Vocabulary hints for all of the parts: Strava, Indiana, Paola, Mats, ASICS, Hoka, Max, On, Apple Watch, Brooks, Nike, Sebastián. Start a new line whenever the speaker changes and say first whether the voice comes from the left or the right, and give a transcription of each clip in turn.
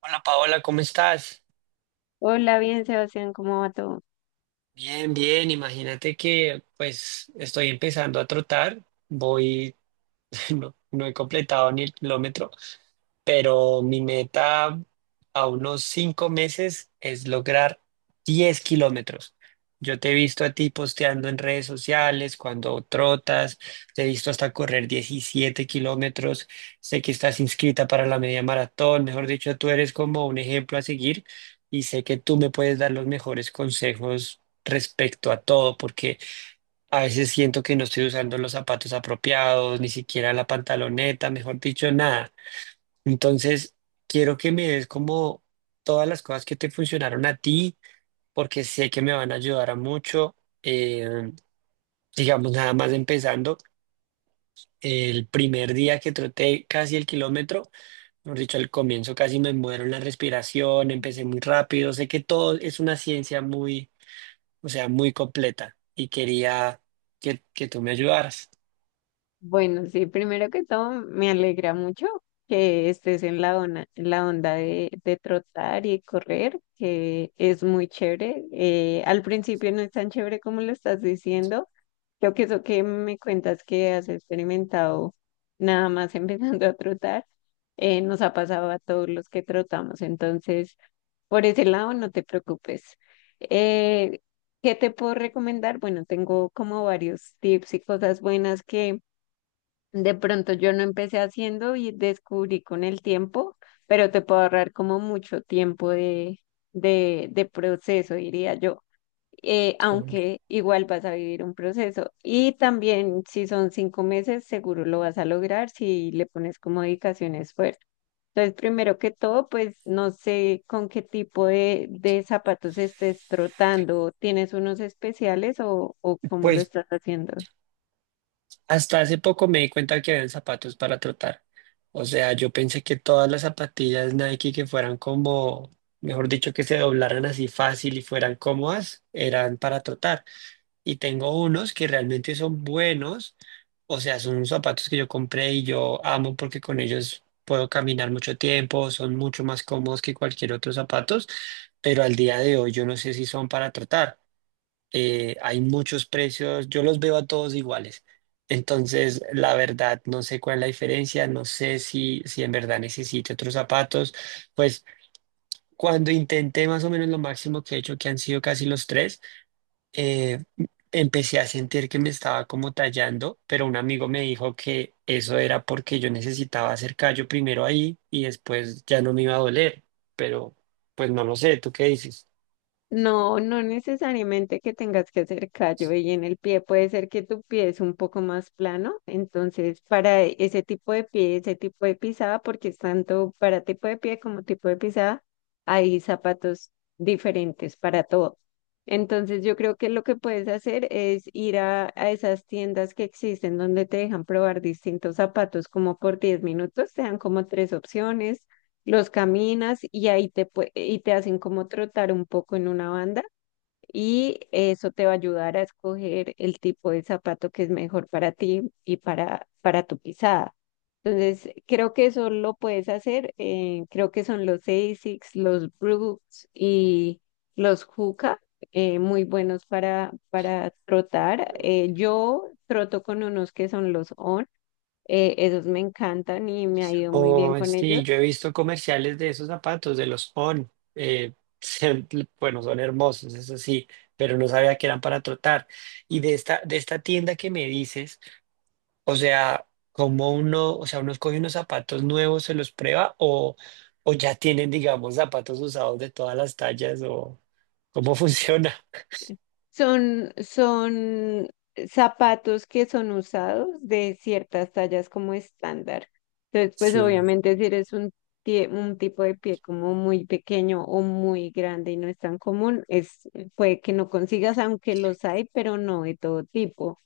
right: Hola Paola, ¿cómo estás?
left: Hola, bien, Sebastián, ¿cómo va todo?
right: Bien, bien, imagínate que pues estoy empezando a trotar, voy no, no he completado ni el kilómetro, pero mi meta a unos 5 meses es lograr 10 kilómetros. Yo te he visto a ti posteando en redes sociales cuando trotas, te he visto hasta correr 17 kilómetros, sé que estás inscrita para la media maratón, mejor dicho, tú eres como un ejemplo a seguir y sé que tú me puedes dar los mejores consejos respecto a todo, porque a veces siento que no estoy usando los zapatos apropiados, ni siquiera la pantaloneta, mejor dicho, nada. Entonces, quiero que me des como todas las cosas que te funcionaron a ti, porque sé que me van a ayudar a mucho. Eh, digamos, nada más empezando, el primer día que troté casi el kilómetro, mejor dicho, al comienzo casi me muero en la respiración, empecé muy rápido. Sé que todo es una ciencia muy, o sea, muy completa y quería que tú me ayudaras.
left: Bueno, sí, primero que todo, me alegra mucho que estés en la onda de trotar y correr, que es muy chévere. Al principio no es tan chévere como lo estás diciendo. Creo que eso que me cuentas que has experimentado nada más empezando a trotar, nos ha pasado a todos los que trotamos. Entonces, por ese lado, no te preocupes. Eh, ¿qué te puedo recomendar? Bueno, tengo como varios tips y cosas buenas que de pronto yo no empecé haciendo y descubrí con el tiempo, pero te puedo ahorrar como mucho tiempo de proceso, diría yo. Eh,
right: Pero bueno.
left: aunque igual vas a vivir un proceso. Y también si son 5 meses, seguro lo vas a lograr si le pones como dedicación, esfuerzo. Entonces, primero que todo, pues no sé con qué tipo de zapatos estés trotando. ¿Tienes unos especiales o cómo lo
right: Pues
left: estás haciendo?
right: hasta hace poco me di cuenta que habían zapatos para trotar. O sea, yo pensé que todas las zapatillas Nike que fueran como, mejor dicho, que se doblaran así fácil y fueran cómodas, eran para trotar. Y tengo unos que realmente son buenos. O sea, son unos zapatos que yo compré y yo amo porque con ellos puedo caminar mucho tiempo, son mucho más cómodos que cualquier otro zapatos, pero al día de hoy yo no sé si son para trotar. Hay muchos precios, yo los veo a todos iguales. Entonces, la verdad, no sé cuál es la diferencia, no sé si en verdad necesite otros zapatos. Pues cuando intenté más o menos lo máximo que he hecho, que han sido casi los tres, eh, empecé a sentir que me estaba como tallando, pero un amigo me dijo que eso era porque yo necesitaba hacer callo primero ahí y después ya no me iba a doler, pero pues no lo sé, ¿tú qué dices?
left: No, no necesariamente que tengas que hacer callo y en el pie puede ser que tu pie es un poco más plano, entonces para ese tipo de pie, ese tipo de pisada, porque es tanto para tipo de pie como tipo de pisada, hay zapatos diferentes para todo. Entonces yo creo que lo que puedes hacer es ir a esas tiendas que existen donde te dejan probar distintos zapatos como por 10 minutos, te dan como tres opciones, los caminas y ahí y te hacen como trotar un poco en una banda, y eso te va a ayudar a escoger el tipo de zapato que es mejor para ti y para tu pisada. Entonces, creo que eso lo puedes hacer. Creo que son los ASICS, los Brooks y los Hoka, muy buenos para trotar. Yo troto con unos que son los On. Esos me encantan y me ha ido muy bien
right: Oh,
left: con ellos.
right: sí, yo he visto comerciales de esos zapatos, de los On. Se- bueno, son hermosos, eso sí, pero no sabía que eran para trotar. Y de esta tienda que me dices, o sea, ¿cómo uno, o sea, uno escoge unos zapatos nuevos, se los prueba o ya tienen, digamos, zapatos usados de todas las tallas o cómo funciona?
left: Son zapatos que son usados de ciertas tallas como estándar. Entonces, pues
right: Sí.
left: obviamente si eres un tipo de pie como muy pequeño o muy grande y no es tan común, es, puede que no consigas, aunque los hay, pero no de todo tipo.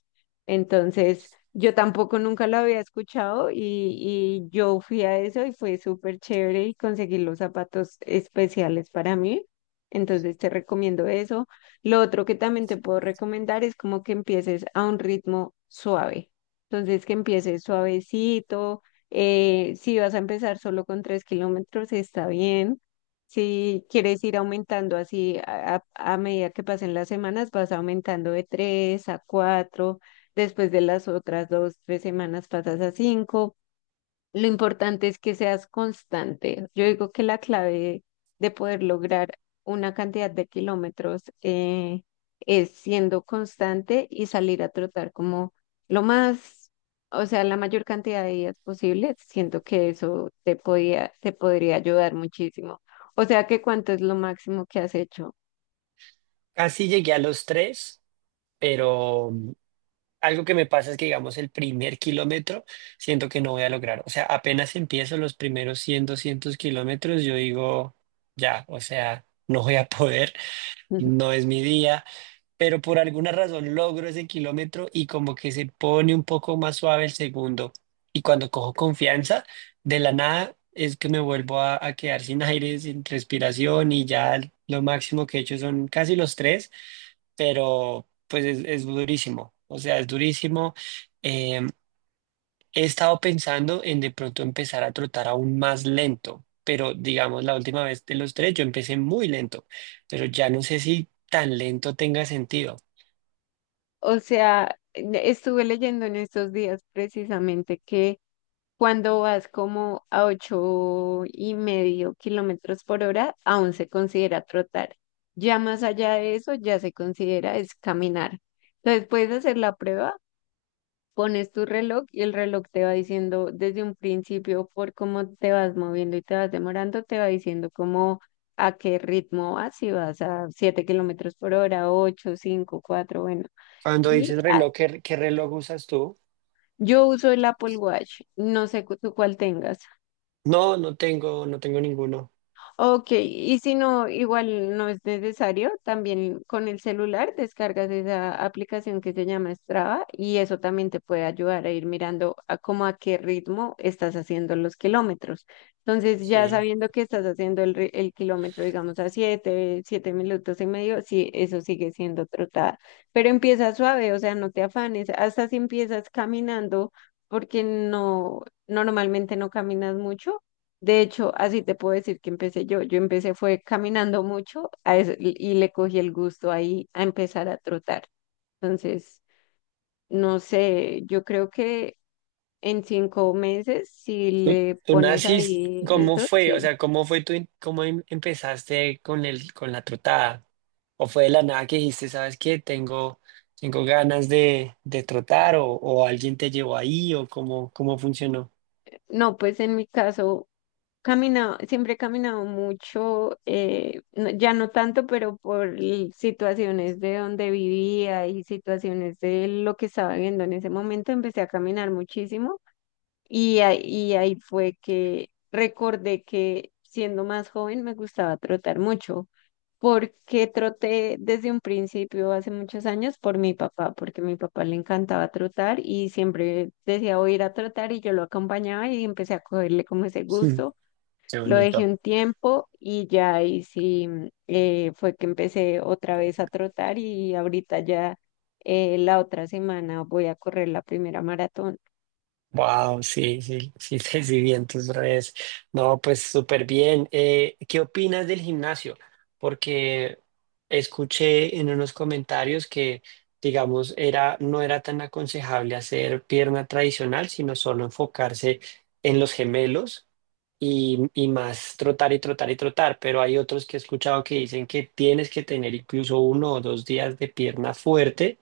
left: Entonces, yo tampoco nunca lo había escuchado y yo fui a eso y fue súper chévere y conseguí los zapatos especiales para mí. Entonces, te recomiendo eso. Lo otro que también te puedo recomendar es como que empieces a un ritmo suave. Entonces, que empieces suavecito. Si vas a empezar solo con 3 kilómetros, está bien. Si quieres ir aumentando así a medida que pasen las semanas, vas aumentando de tres a cuatro. Después de las otras 2, 3 semanas pasas a cinco. Lo importante es que seas constante. Yo digo que la clave de poder lograr una cantidad de kilómetros es siendo constante y salir a trotar como lo más, o sea, la mayor cantidad de días posible. Siento que eso te podía, te podría ayudar muchísimo. O sea, ¿que cuánto es lo máximo que has hecho?
right: Casi llegué a los tres, pero... Algo que me pasa es que, digamos, el primer kilómetro siento que no voy a lograr. O sea, apenas empiezo los primeros 100 200 kilómetros, yo digo, ya, o sea, no voy a poder, no es mi día, pero por alguna razón logro ese kilómetro y como que se pone un poco más suave el segundo. Y cuando cojo confianza, de la nada es que me vuelvo a quedar sin aire, sin respiración y ya lo máximo que he hecho son casi los tres pero pues es durísimo, o sea, es durísimo. Eh, he estado pensando en de pronto empezar a trotar aún más lento, pero digamos, la última vez de los tres yo empecé muy lento, pero ya no sé si tan lento tenga sentido.
left: O sea, estuve leyendo en estos días precisamente que cuando vas como a 8,5 kilómetros por hora, aún se considera trotar. Ya más allá de eso, ya se considera es caminar. Entonces puedes hacer la prueba, pones tu reloj y el reloj te va diciendo desde un principio por cómo te vas moviendo y te vas demorando, te va diciendo cómo a qué ritmo vas, si vas a 7 kilómetros por hora, ocho, cinco, cuatro, bueno.
right: Cuando
left: Y
right: dices
left: ah,
right: reloj, ¿qué reloj usas tú?
left: yo uso el Apple Watch, no sé tú cuál tengas.
right: No, no tengo ninguno.
left: Ok, y si no, igual no es necesario, también con el celular descargas esa aplicación que se llama Strava y eso también te puede ayudar a ir mirando a cómo a qué ritmo estás haciendo los kilómetros. Entonces, ya
right: Sí.
left: sabiendo que estás haciendo el kilómetro, digamos, a 7, 7 minutos y medio, sí, eso sigue siendo trotada, pero empieza suave, o sea, no te afanes, hasta si empiezas caminando, porque no, normalmente no caminas mucho. De hecho, así te puedo decir que empecé yo. Yo empecé fue caminando mucho a eso, y le cogí el gusto ahí a empezar a trotar. Entonces, no sé, yo creo que en 5 meses, si
right: ¿Tú,
left: le
right: tú
left: pones
right: naciste?
left: ahí
right: ¿Cómo
left: eso,
right: fue? O
left: sí.
right: sea, ¿cómo fue tú, cómo empezaste con con la trotada? ¿O fue de la nada que dijiste, sabes qué, tengo ganas de trotar o alguien te llevó ahí o cómo funcionó?
left: No, pues en mi caso, caminado, siempre he caminado mucho, ya no tanto, pero situaciones de donde vivía y situaciones de lo que estaba viendo en ese momento, empecé a caminar muchísimo. Y ahí fue que recordé que siendo más joven me gustaba trotar mucho, porque troté desde un principio hace muchos años por mi papá, porque a mi papá le encantaba trotar y siempre decía voy a ir a trotar y yo lo acompañaba y empecé a cogerle como ese
right: Mm,
left: gusto.
right: qué
left: Lo dejé
right: bonito.
left: un tiempo y ya ahí sí fue que empecé otra vez a trotar y ahorita ya, la otra semana voy a correr la primera maratón.
right: Wow, sí, sí, sí, te vi en tus redes. No, pues súper bien. ¿Qué opinas del gimnasio? Porque escuché en unos comentarios que, digamos, no era tan aconsejable hacer pierna tradicional, sino solo enfocarse en los gemelos y más trotar y trotar y trotar, pero hay otros que he escuchado que dicen que tienes que tener incluso 1 o 2 días de pierna fuerte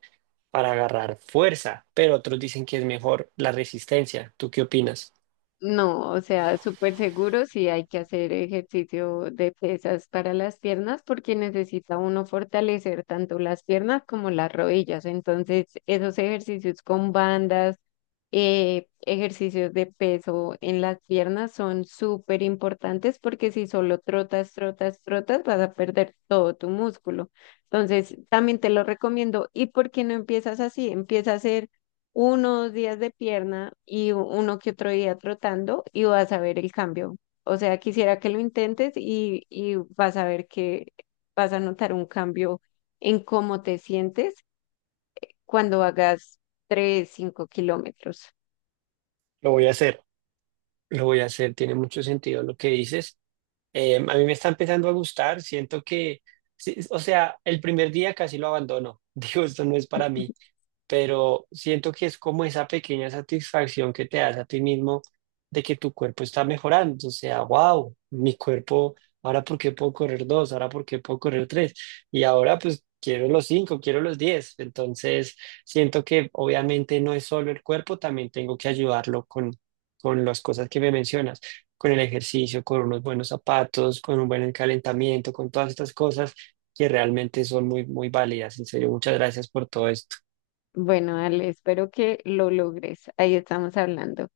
right: para agarrar fuerza, pero otros dicen que es mejor la resistencia. ¿Tú qué opinas?
left: No, o sea, súper seguro sí hay que hacer ejercicio de pesas para las piernas porque necesita uno fortalecer tanto las piernas como las rodillas. Entonces, esos ejercicios con bandas, ejercicios de peso en las piernas son súper importantes porque si solo trotas, trotas, trotas, vas a perder todo tu músculo. Entonces, también te lo recomiendo. ¿Y por qué no empiezas así? Empieza a hacer unos días de pierna y uno que otro día trotando y vas a ver el cambio. O sea, quisiera que lo intentes y vas a ver que vas a notar un cambio en cómo te sientes cuando hagas 3, 5 kilómetros.
right: Lo voy a hacer, lo voy a hacer, tiene mucho sentido lo que dices. A mí me está empezando a gustar, siento que, sí, o sea, el primer día casi lo abandono, digo, esto no es para mí, pero siento que es como esa pequeña satisfacción que te das a ti mismo de que tu cuerpo está mejorando, o sea, wow, mi cuerpo, ahora por qué puedo correr dos, ahora por qué puedo correr tres, y ahora pues quiero los cinco, quiero los diez, entonces siento que obviamente no es solo el cuerpo, también tengo que ayudarlo con, las cosas que me mencionas. Con el ejercicio, con unos buenos zapatos, con un buen calentamiento, con todas estas cosas que realmente son muy, muy válidas. En serio, muchas gracias por todo esto.
left: Bueno, Ale, espero que lo logres. Ahí estamos hablando.